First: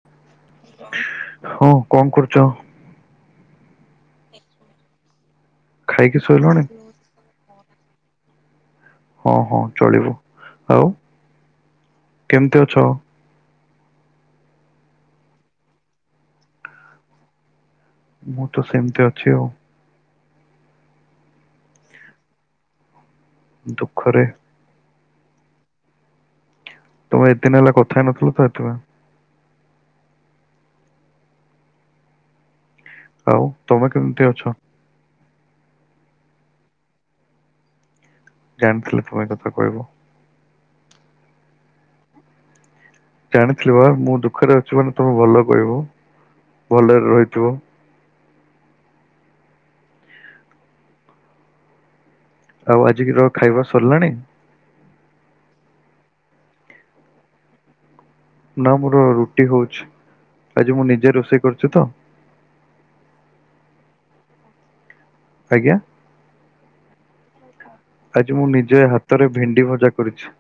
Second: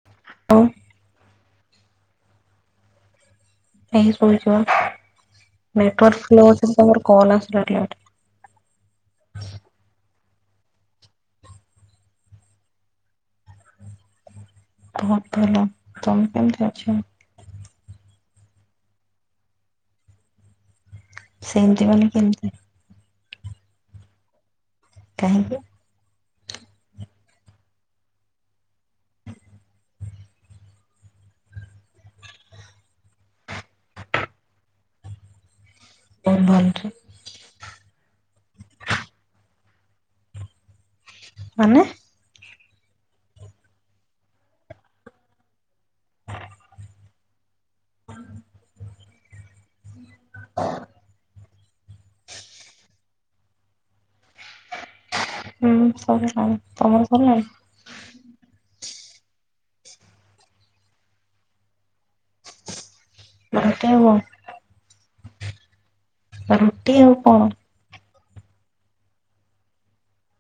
[unintelligible] ହଁ କଣ କରୁଛ। ଏଇ ଶିବା ନଟ ଖାଇକି ଶୋଇଲଣି? ଫ୍ଲୋମର କଣ ଆସିଲା। ହଁ ହଁ ଚଳିବୁ ଆଉ କେମତି ଅଛ? ବହୁତ ଭଲ ତମେ କେମତି ଅଛ। ମୁଁ ତ ସେମିତି ଅଛି ଆଉ ସେମିତି ମାନେ କେମିତି ଦୁଃଖରେ କାହିଁକି ତମେ ଏତେଦିନ ହେଲା କଥା ହେଇ ନଥିଲ ତ ଏଥି ପାଇଁ ଆଉ ତମେ କେମିତି ଅଛ ମୁଁ ଭଲରେ ଜାଣିଥିଲି ତୁମେ ଏକଥା କହିବ ମାନେ ଜାଣିଥିଲି ବା ମୁଁ ଦୁଃଖରେ ଅଛି ମାନେ ତମେ ଭଲ କହିବ ଭଲରେ ରହିଥିବ ହ [unintelligible] ଆଉ ଆଜିିକ ର ଖାଇବା ସରିଲାଣି ହୁଁ ସରିଲାଣି ତମର ସରିଲାଣି ନା ମୋର ରୁଟି ହଉଛି ଆଜି ମୁଁ ନିଜେ ରୋଷେଇ କରୁଛି ତ। ରଟି ଆଉ ଆଜ୍ଞା ରୁଟି ଆଉ କଣ ଆଜି ମୁଁ ନିଜେ ହାତରେ ଭେଣ୍ଡି ଭଜା କରିଛି।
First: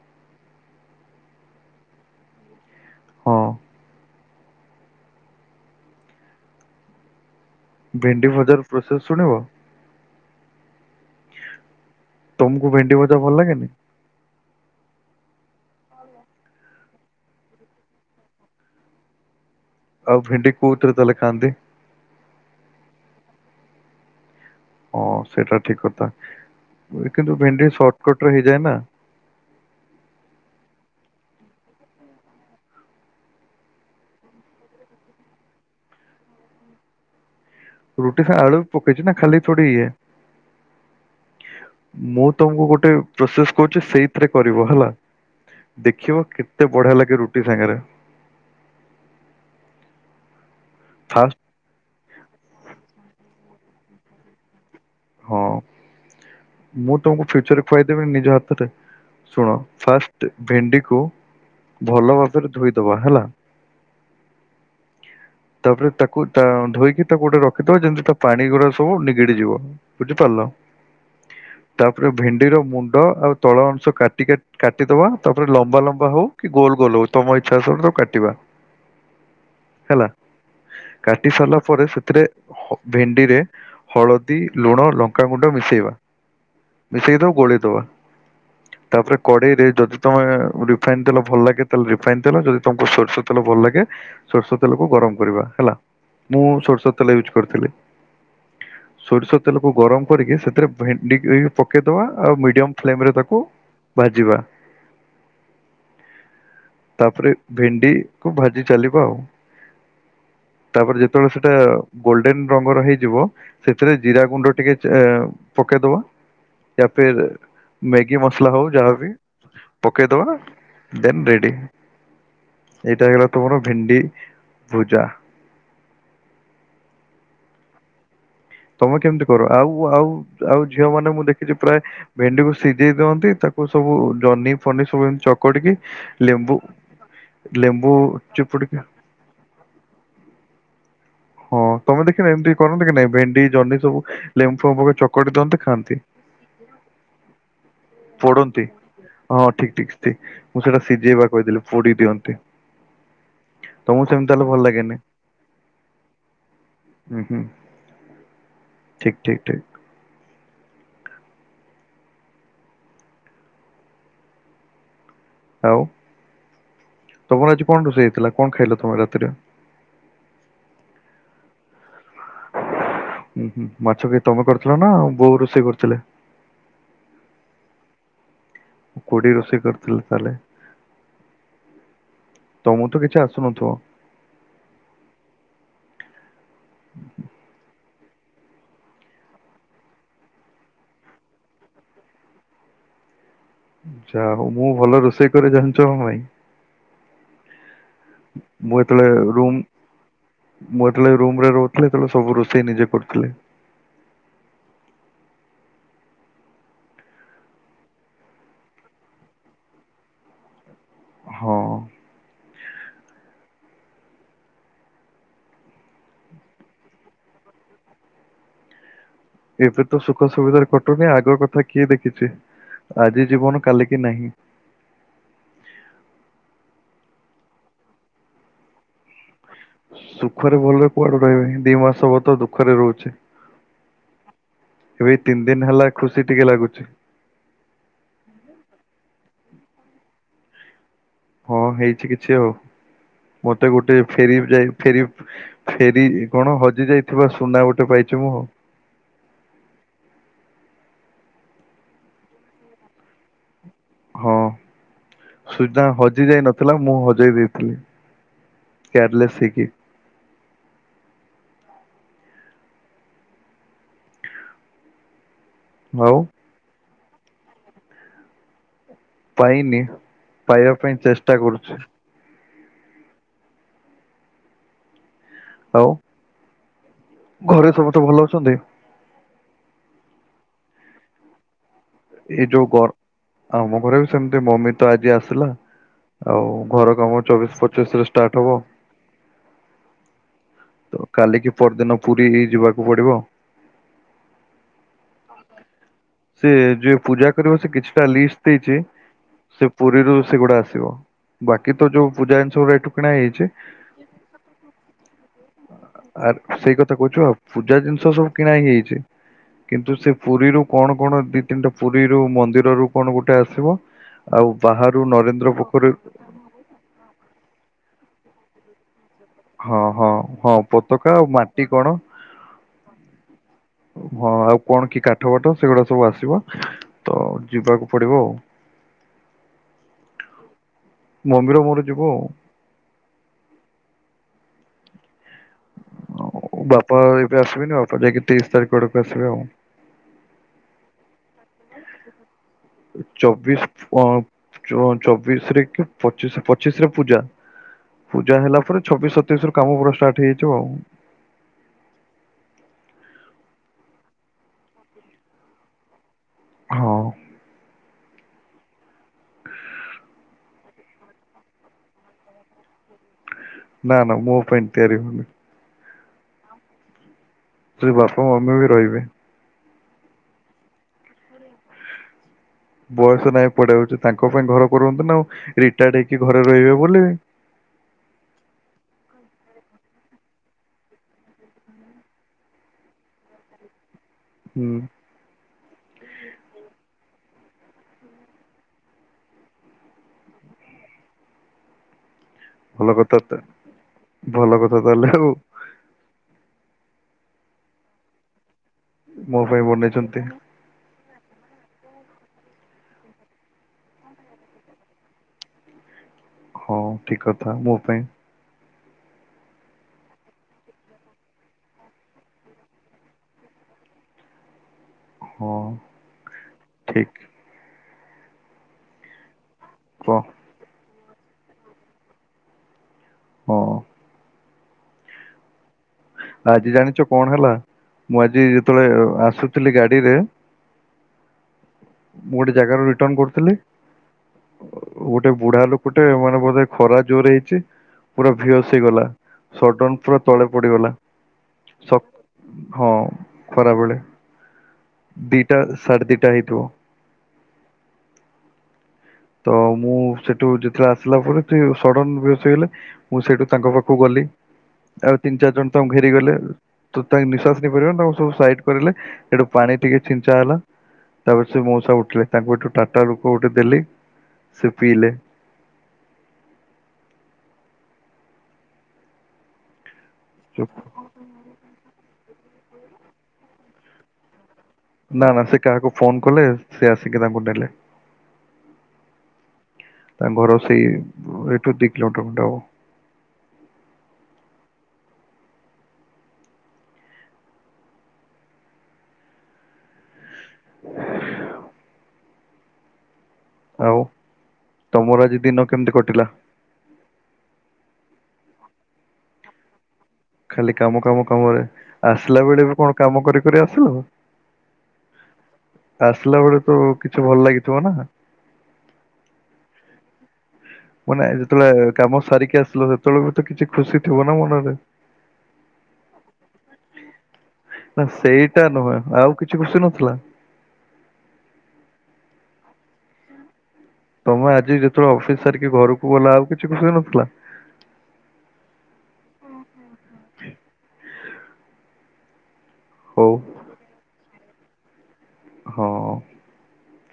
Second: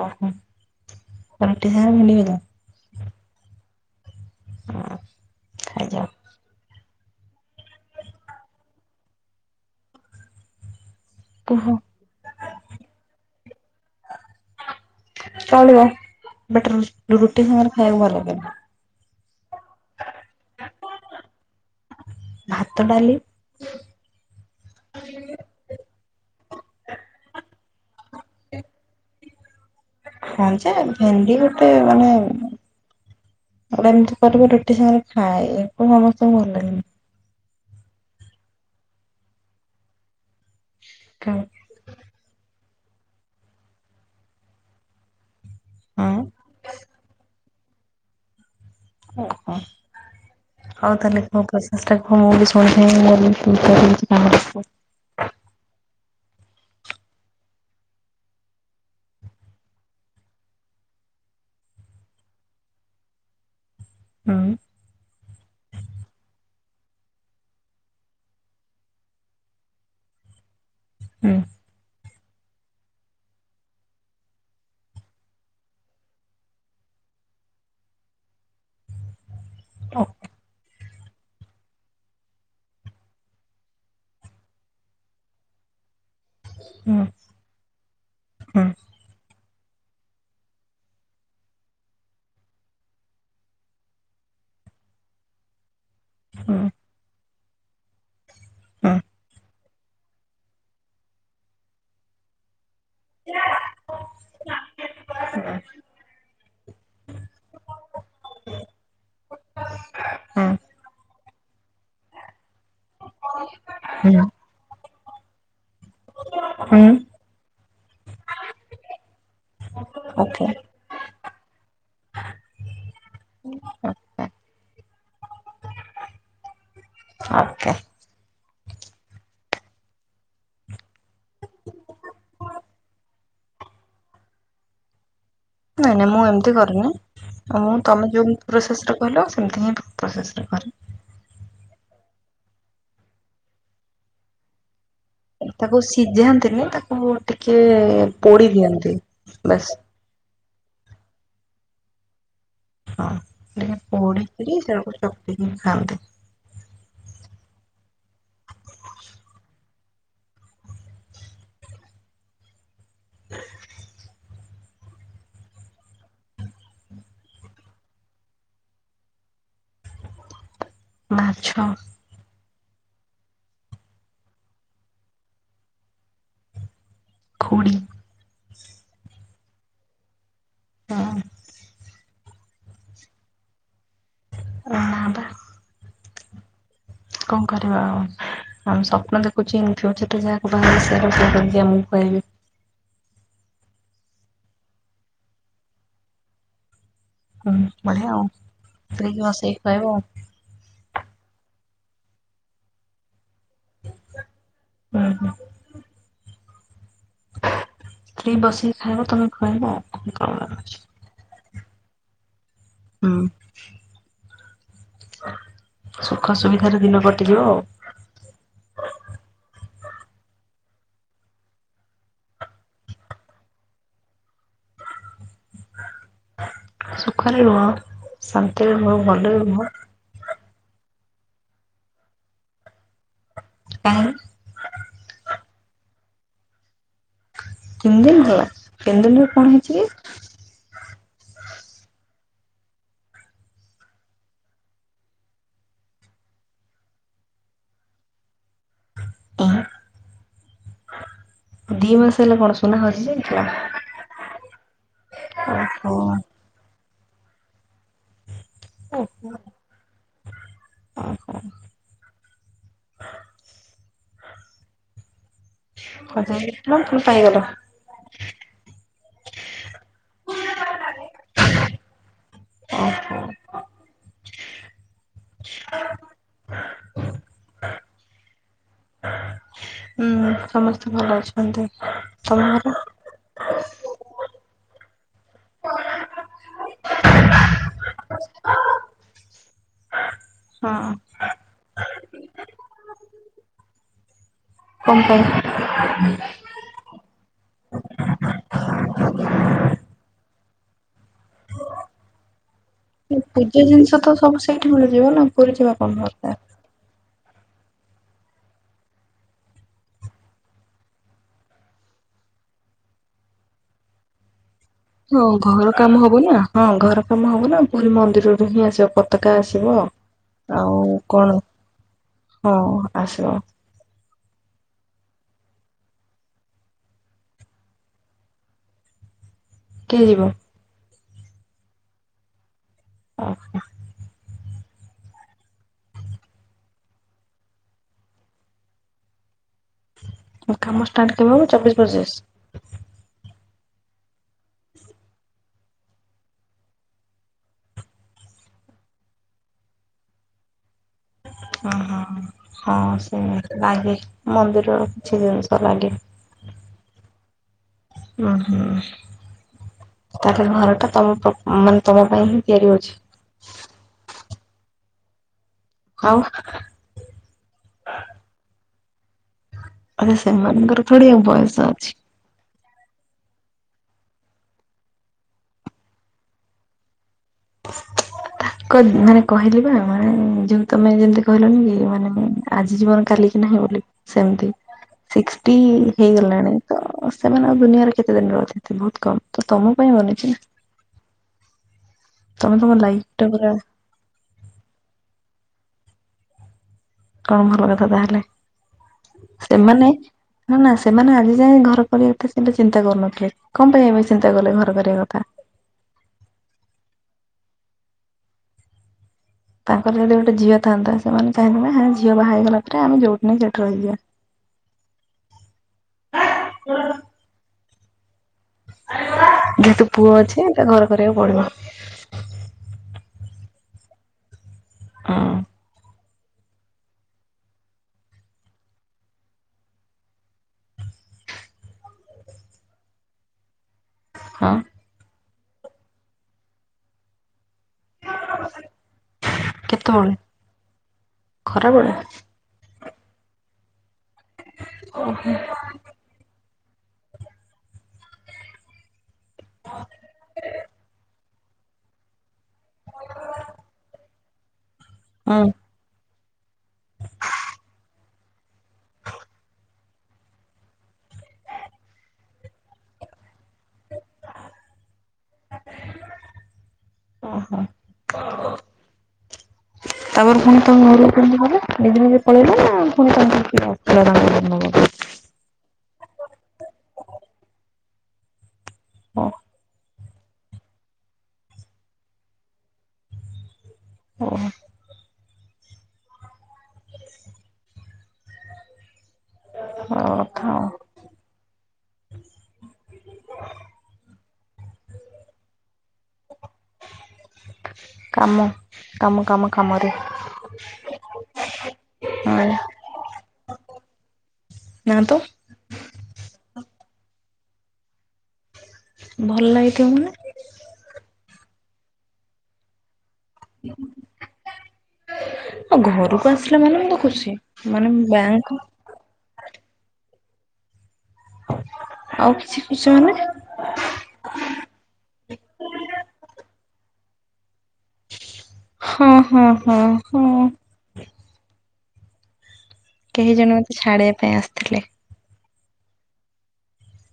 ଓହୋ ରୁଟି ସହ ଭେଣ୍ଡି ଭଜା ହଁ ହ ଖାଇଜାଅ ଭେଣ୍ଡି ଭଜାର ପ୍ରୋସେସ ଶୁଣିବ କୁହ। ତମକୁ ଭେଣ୍ଡି ଭଜା ଭଲ ଲାଗେନି। ଚଳିବ ବଟ ର ରୁଟି ସାଙ୍ଗରେ ଖାଇବାକୁ ଭଲ ଲାଗେନି। ଆଉ ଭେଣ୍ଡି କଉଥିରେ ତାହେଲେ ଖାଆନ୍ତି ଭାତ ଡାଲି ହଁ ସେଇଟା ଠିକ କଥା କିନ୍ତୁ ଭେଣ୍ଡି ସର୍ଟକଟ ରେ ହେଇଯାଏ ନା ହଁ ଯେ ଭେଣ୍ଡି ଗୋଟେ ମାନେ ଆ ଏମିତି କରିବ ରୁଟି ସାଙ୍ଗରେ ଖାଇଏ ଏମିତି ସମସ୍ତଙ୍କୁ ଭଲ ଲାଗନି ରୁଟି ସ ଆଳୁ ପକେଇଛି ନା ଖାଲି ଥୋଡ଼ି ଇଏ କଁ ମୁଁ ତମକୁ ଗୋଟେ ପ୍ରୋସେସ କହୁଛି ସେଇଥିରେ କରିବ ହେଲା। ହଁ ଦେଖିବ କେତେ ବଢିଆ ଲାଗେ ରୁଟି ସାଙ୍ଗରେ ଓହୋ ହଉ ତାହେଲେ ଫାଷ୍ଟ କ [unintelligible] ମୁଁ ଶୁଣି [unintelligible] ହଁ ମୁଁ ତମକୁ ଫ୍ୟୁଚରରେ ଖୁଆଇଦେବିନି ନିଜ ହାତରେ ଶୁଣ ଫାଷ୍ଟ ଭେଣ୍ଡି କୁ ଭଲ ଭାବରେ ଧୋଇଦବା ହେଲା। ହୁଁ ତାପରେ ତାକୁ ତା ଧୋଇକି ତାକୁ ଗୋଟେ ରଖିଦବା ଯେମିତି ତା ପାଣି ଗୁଡା ସବୁ ନିଗିଡି ଯିବ। ବୁଝିପାରିଲ ହୁଁ ତାପରେ ଭେଣ୍ଡି ର ମୁଣ୍ଡ ଆଉ ତଳ ଅଂଶ କାଟି କାଟି କାଟିଦବା ତାପରେ ଲମ୍ବା ଲମ୍ବା ହଉ କି ଗୋଲ ଗୋଲ ହଉ ତମ ଇଚ୍ଛା ଅନୁସାରେ କାଟିବା। ଓ ହେଲା କାଟି ସାରିଲା ପରେ ସେଥିରେ ଭେଣ୍ଡିରେ ହଳଦୀ ଲୁଣ ଲଙ୍କାଗୁଣ୍ଡ ମିଶେଇବା ହୁଁ ମିଶେଇଦଉ ଗୋଳିେଇ ଦବା ହୁଁ ତାପରେ କଡେଇରେ ଯଦି ତମେ ରିଫାଇନ ତେଲ ଭଲ ଲାଗେ ତାହେଲେ ରିଫାଇନ ତେଲ ଯଦି ତମକୁ ସୋରିଷ ତେଲ ଭଲ ଲାଗେ। ସୋରିଷ ତେଲକୁ ଗରମ କରିବା ହେଲା ମୁଁ ହୁଁ ସୋରିଷ ତେଲ ୟୁଜ କରିଥିଲି। ସୋରିଷ ତେଲ। କୁ ଗରମ କରିକି ସେଥିରେ ଭେଣ୍ଡି ପକେଇଦବା ଆଉ ମିଡିୟମ ଫ୍ଲେମ ରେ ତାକୁ। ଭାଜିବା। ହୁଁ ତାପରେ ଭେଣ୍ଡି କୁ ଭାଜି ଚାଲିବା ଆଉ। ହୁଁ ତାପରେ ଯେତେବେଳେ ସେଇଟା ଗୋଲଡେନ ରଙ୍ଗର ହେଇଯିବ ସେଥିରେ ଜିରା ଗୁଣ୍ଡ ଟିକେ। ଏଁ ପକେଇଦବା ହୁଁ ୟା ଫିର୍ ମ୍ୟାଗି ମସଲା ହଉ ଯାହାବି। ପକେଇଦବା ଓକେ ଦେନ ରେଡି ଏଇଟା ହେଲା ତମର ଭେଣ୍ଡି। ଭୁଜା। [inaudible] ତମେ କେମିତି କର ଆଉ ଆଉ ଆଉ ଝିଅ ମାନ ମୁଁ ଦେଖିଛି ପ୍ରାୟ। ଭେଣ୍ଡିକୁ ସିଝେଇ ଦିଅନ୍ତି ତାକୁ ସବୁ ଜହ୍ନି ଫନି ସବୁ ଏମିତି ଚକଡିକି। ନାଇଁ ନାଇଁ ମୁଁ ଏମିତି କରେନି ମୁଁ ତମେ ଯେମତି ଚିପୁଡିକି ପ୍ରୋସେସ ରେ କହିଲ ସେମିତି ହିଁ ପ୍ରୋସେସ ରେ କରେ। ହଁ ତମ ଦେଖିନ ଏମିତି କରନ୍ତି କି ନାଇ ଭେଣ୍ଡି ଜହ୍ନି ସବୁ ଲେମ୍ବୁ ଲେମ୍ବୁ ପକେଇ କି ଚ ତାକୁ ସିଝାନ୍ତିନି ତାକୁ ଟିକେ ପୋଡି ପୋଡନ୍ତି ଦିଅନ୍ତି ହଁ ବାସ୍। ଠିକ ଠିକ ମୁଁ ସେଟା ସିଝେଇବା କହିଦେଲି ପୋଡି ଦିଅନ୍ତି। ହଁ ଟିକେ ତମକୁ ସେମିତି ତାହେଲେ ଭଲ ପୋଡିକିରି ତାକୁ ଚକଟି କିରି ଖାଆନ୍ତି। ଉଁ ହୁଁ ହୁଁ ଠିକ୍ ଠିକ୍ ଠିକ୍। ଆଉ ତମର ଆଜି କଣ ରୋଷେଇ ହେଇଥିଲା କଣ ଖାଇଲ ତମେ ରାତିରେ। ମାଛ। ଉଁ ହୁଁ ମାଛ କିଏ ତମେ କରିଥିଲ ନା ବୋଉ ରୋଷେଇ କରିଥିଲେ। ଖୁଡି ଖୁଡି ରୋଷେଇ କରିଥିଲେ ତାହେଲେ ହଁ ତମକୁ ତ କିଛି ଆସୁନଥିବ। ନା ବା। ଉଁ ହୁଁ। କଣ କରିବା ଆଉ ସ୍ୱପ୍ନ ଦେଖୁଛି ଯୋଉଠି ବି ଯାହାକୁ ବାହହେବି ତାକୁ [unintelligible] ଯା ହଉ ମୁଁ ଭଲ ରୋଷେଇ କରି ଜାଣିଛ ନା ନାଇଁ। ହୁଁ ବଢିଆ ଆଉ ମୁଁ ଯେତେବେଳେ ତୁମେ ବି ରୁମ ରୁଷେଇ କରିବ ଆଉ। ମୁଁ ଯେତେବେଳେ ଏ ରୁମ ରେ ରହୁଥିଲି ସେତେବେଳେ ସବୁ ରୋଷେଇ ନିଜେ କରୁଥିଲି। ଉଁ ହୁଁ। ସ୍ତ୍ରୀ ବସିକି ଖାଇବ ତମେ ଖୁଆଇବ ଆଉ କଣ ଅଛି। ହଁ। ହୁଁ। ସୁଖ ସୁବିଧାରେ ଦିନ କଟିଯିବ ଆଉ। ଏବେ ତ ସୁଖ ସୁବିଧାରେ କଟୁନି ଆଗ କଥା କିଏ ଦେଖିଛି ଆଜି ଜୀବନ କାଲି କିି ନାହିଁ। ସୁଖରେ ରୁହ ଶାନ୍ତିରେ ରୁହ ଭଲରେ ରୁହ। ସୁଖରେ ଭଲରେ କୁଆଡୁ ରହିବି ଦି ମାସ ହବ ତ ଦୁଖରେ ରହୁଛି। କାଇଁ। ଏଇ ତିନି ଦିନ ହେଲା ଖୁସି ଟିକେ ଲାଗୁଛି। ତିନି ଦିନ ହେଲା ତିନି ଦିନରେ କଣ ହେଇଛି କି। ହଁ ହେଇଛି କିଛି ଆଉ ମତେ ଗୋଟେ ଫେରି ଯାଇ ଫେରି ଫେରି କଣ ହଜି ଯାଇଥିବା ସୁନା ଗୋଟେ ପାଇଛି ମୁଁ ଆଉ। ଆଁ ଦି ମାସ ହେଲା କଣ ସୁନା ହଯି ଯାଇଥିଲା। ହଁ ସିଧା ଓହୋ। ହଜି ଯାଇ ନଥିଲା ମୁଁ ହଜେଇ ଦେଇଥିଲି। ଓହୋ କେୟାରଲେସ୍ ହେଇ କିି। ଓହୋ ଆଉ [inaudible] ପାଇନି। ପାଇବା ପାଇଁ ଚେଷ୍ଟା କରୁଚି। ଓହୋ। ଆଉ ଘରେ ସମସ୍ତେ ଭଲ ଅଛନ୍ତି? ହୁଁ ସମସ୍ତେ ଭଲ ଅଛନ୍ତି। ଏଇ ତମ ଯୋଉ ଘରେ ଗ ଆମ ଘରେ ବି ସେମିତି ମମି ତ ଆଜି ଆସିଲା। ଆଉ ଘର କାମ ଚବିଶ ପଚିଶ ରେ ଷ୍ଟାର୍ଟ ହବ। ହଁ ତ କାଲିକି ପରଦିନ ପୁରୀ ଯିବାକୁ ପଡିବ। କଣ ପାଇଁ? ସେ ଯିଏ ପୂଜା କରିବ ସେ କିଛିଟା ଲିଷ୍ଟ ଦେଇଚି। ସେ ପୁରୀରୁ ସେଗୁଡା ଆସିବ। ବାକି ତ ଯୋଉ ପୂଜା ଜିନିଷ ଗୁଡା ଏଠୁ କିଣା ହେଇଚି। ପୂଜା ଜିନିଷ ତ ସବୁ ସେଇଠି ମିଳିଯିବ ନା ପୁରୀ ଯିବା କଣ ଆ ଦରକାର। ସେଇ କଥା କହୁଚି ପା ପୂଜା ଜିନିଷ ସବୁ କିଣା ହେଇଯାଇଚି। କିନ୍ତୁ ସେ ପୁରୀରୁ କଣ କଣ ଦି ତିନିଟା ପୁରୀରୁୁ ମନ୍ଦିର ରୁ କଣ ଗୋଟେ ଆସିବ। ଆଉ ବାହାରୁ ହଁ ନରେନ୍ଦ୍ର ଘର ପୋଖରୀ କାମ ହବ ନା। ହଁ ଘର କାମ ହବ ନା ପୁରୀ ମନ୍ଦିରରୁ ହିଁ ଆସିବ ପ ପତାକା ଟା ଆସିବ ହଁ ହଁ ହଁ ଆଉ ପତାକା ଆଉ କଣ ମାଟି କଣ ହଁ ଆସିବ। ହଁ ଆଉ କଣ କି କାଠ ବାଠ ସେଗୁଡା ସବୁ ଆସିବ। ତ ଯିବାକୁ ପଡିବ ଆଉ। କିଏ ଯିବ? ମମିର ମୋର ଯିବୁ ଆଉ। ଓ ହୋ। ଆଉ ବାପା ଆଉ ଏବେ ଆସିବେନି। ବାପା ଯାଇକି ତେଇଶ ତାରିଖ ଆଡକୁ ଆସିବେ ଆଉ। ଆଉ କାମ ଷ୍ଟାର୍ଟ କେବେ ହବ ଚବିଶ ପଚିଶ? ଚବିଶ ଅ ଚ ଚବିଶ ରେ କି ପଚିଶ ପଚିଶ ରେ ପୂଜା। ପୂଜା ହେଲା ପରେ ଛବିଶ ସତେଇଶ ରୁ କାମ ପୁରା ଷ୍ଟାର୍ଟ ହେଇଯାଇଥବ ଆଉ। ଓହ। ହଁ ହଁ ସେମିତି ଲାଗେ ମନ୍ଦିରର କିଛି ଜିନିଷ ଲାଗେ। ହଁ। ହୁଁ ହୁଁ। ତ ଆପଣଙ୍କ ଘର ଟା ତମ ମାନେ ତମ ପାଇଁ ହିଁ ତିଆରି ହଉଚି? ନା ନା ମୋ ପାଇଁ ତିଆରି ହଉନି। ଆଉ? ସେ ବାପା ମମି ବି ରହିବେ। ଆରେ ସେମାନଙ୍କର ଥୁଡି ଆଉ ବୟସ ଅଛି। ବୟସ ନାଇଁ ପଡି ରହୁଚି। ତାଙ୍କ ପାଇଁ ଘର କରନ୍ତି ନା ଆଉ ରିଟାୟାର୍ଡ ହେଇକି ଘରେ ରହିବେ ବୋଲି। କ ମାନେ କହିଲି ବା ମାନେ ଯଉ ତମେ ଯେମିତି କହିଲନି କି ମାନେ ଆଜି ଜୀବନ କାଲି କି ନାହିଁ ବୋଲି ସେମିତି। ସିକ୍ସଟି ହେଇଗଲାଣି ତ ସେମାନେ ଆଉ ଦୁନିଆରେ କେତେ ଦିନର ଅତିଥି ବହୁତ କମ। ତ ତମ ପାଇଁ ବନିଚି ନା? ତମେ ତମ ଭଲ ଲାଇଫ କଥା ଟା ତ ପୁରା ଭଲ କଥା ତାହେଲେ ଆଉ। କଣ ଭଲ କଥା ତାହେଲେ। ମୋ ପାଇଁ ସେମାନେ ବନେଇଛନ୍ତି ନା ନା ସେମାନେ ଆଜି ଯାଇ ଘର କରିବା କଥା କେବେ ଚିନ୍ତା କରୁନଥିଲେ। କଣ ପାଇଁ ଏବେ ଚିନ୍ତା କଲେ ଘର କରିବା କଥା। ହଁ ଠିକ କଥା ମୋ ପାଇଁ। ତାଙ୍କର ଯଦି ଗୋଟେ ଝିଅ ଥାନ୍ତା ସେମାନେ ଚାହିବେନା ହଁ ଝିଅ ବାହା ହେଇଗଲା ପରେ ଆମେ ଯୋଉଠି ନାଇ ସେଠି ରହିଯିବା। ହଁ ଠିକ। ଯେହେତୁ ପୁଅ କହ ଅଛି ତ ଘର କରିବାକୁ ପଡିବ। ହଁ। ହଁ। ଆଜି ଜାଣିଛ କଣ ହେଲା ମୁଁ ଆଜି ଯେତେବେଳେ ଆସୁଥିଲି ଗାଡିରେ ମୁଁ ଗୋଟେ ଜାଗାରୁ ରିଟର୍ଣ କରୁଥିଲି। ହଁ। ଗୋଟେ ବୁଢା ଲୋକଟେ ମାନେ ବୋଧେ ଖରା ଜୋରେ ହେଇଛି। ପୁରା ଭିଅସ ହେଇଗଲା ସଡନ କେତେବେଳେ ପୁରା ତଳେ ପଡିଗଲା। ଖରାବେଳେ ସ ହଁ ଖରାବେଳେ ଦିଟା ସାଢେ ଦିଟା ହେଇଥିବ। ତ ମୁଁ ସେଠୁ ଯେତେବେଳେ ଆସିଲା ପରେ ସେ ସଡ଼ନ ବେହସ ହେଇଗଲେ, ମୁଁ ସେଠୁ ତାଙ୍କ ପାଖକୁ ଗଲି ଆଉ ହଁ ତିନି ଚାରି ଜଣ ତାଙ୍କୁ ଘେରି ଗଲେ। ତୁ ତାଙ୍କ ନିଶ୍ଵାସ ନେଇ ପାରିବ ତାଙ୍କୁ ସବୁ ସାଇଡ କରିଲେ ଏଠୁ ପାଣି ଟିକେ ଛିଞ୍ଚା ହେଲା। ତାପରେ ସେ ମଉସା ଉଠିଲେ ତାଙ୍କୁ ଏଠୁ ଟାଟା ଗ୍ଲୁକୋ ଗୋଟେ ଦେଲି। ସେ ପିଇଲେ। ଓ ହୋ। ତା ପରେ ପୁଣି ଚୁପ୍। ତାଙ୍କ ଘର କୁ କେମିତି ଗଲେ? ନିଜେ ନିଜେ ପଳେଇଲା ନା ପୁଣି ତାଙ୍କ କିଏ ତାଙ୍କୁ [unintelligible] ଘରକୁ ନେବାପାଇଁ ନା ନା ସେ କାହାକୁ ଫୋନ କଲେ, ସେ ଆସିକି ତାଙ୍କୁ ନେଲେ। ହଁ। ତାଙ୍କ ଘର ସେଇ ଏଠୁ ଦି କିଲୋମିଟର ଖଣ୍ଡେ ହବ। ଓହ ହଉଥା [unintelligible] [unintelligible] ଆଉ ତମର ଆଜି ଦିନ କେମିତି କଟିଲା? କାମ କାମ କାମ କାମରେ। ଖାଲି କାମ କାମ କାମରେ ଆସିଲା ହଁ ବେଳେ ବି କଣ କାମ କରି କରି ଆସିଲ? ନା ତ ଆସିଲା ବେଳେ ତ କିଛି ଭଲ ଲାଗିଥିବ ନା। ଭଲ ଲାଗିଥିବ ମାନେ? ମାନେ ଯେତେବେଳେ କାମ ସାରିକି ଆସିଲ ସେତେବେଳେ ବି ତ କିଛି ଖୁସି ଥିବ ନା ମନରେ। ଆଉ ଘରକୁ ଆସିଲା ମାନେ ମୁଁ ତ ଖୁସି ମାନେ ନା ବ୍ୟାଙ୍କ ସେଇଟା ନୁହେଁ ଆଉ କିଛି ଖୁସି ନଥିଲା। ଆଉ କିଛି ଖୁସି ମାନେ! ତମେ ଆଜି ଯେତେବେଳେ ଅଫିସ ସାରିକି ଘରକୁ ଗଲ, ଆଉ କିଛି ଖୁସି ନଥିଲା? ହଁ ହଁ ହଁ ହଁ କେହି ହଉ ଜଣେ ମତେ ଛାଡିବା ପାଇଁ ଆସିଥିଲେ। ହଁ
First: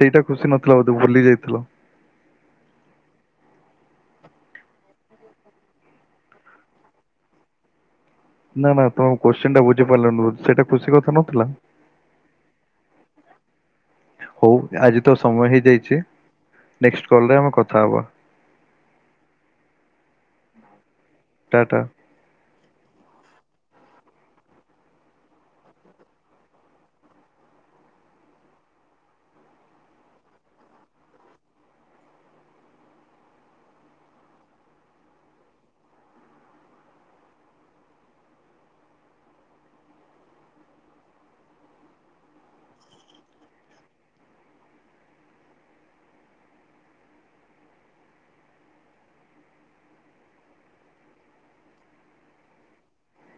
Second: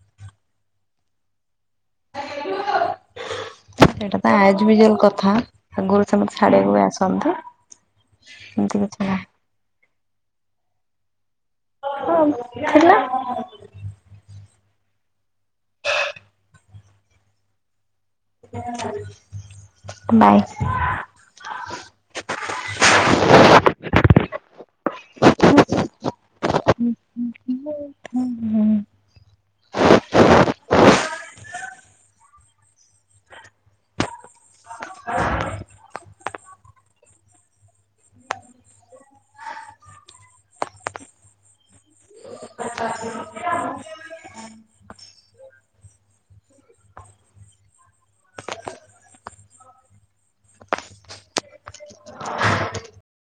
ସେଇଟା ଖୁସି ନଥିଲା ବୋଧେ ଭୁଲି ଯାଇଥିଲ। [unintelligible] ସେଇଟା ତ ଆଇଜ ୟୁଜାଲ କଥା ଆଗରୁ ସେ ମୋତେ ଛାଡିବାକୁ ବି ଆସନ୍ତି। ନା ଏମିତି ନା କିଛି ତମ ନାହିଁ କୋଶ୍ଚିନ ଟା ବୁଝିପାରିଲନି ସେଟା ଖୁସି କଥା ନଥିଲା। ହଁ ଥେଲା। ହଉ ଆଜି ତ ସମୟ ହେଇଯାଇଛି ନେକ୍ସଟ କଲରେ ଆମେ କଥା ହବା। ବାଏ ଟାଟା ହୁଁ ହୁଁ ହୁଁ। [unintelligible]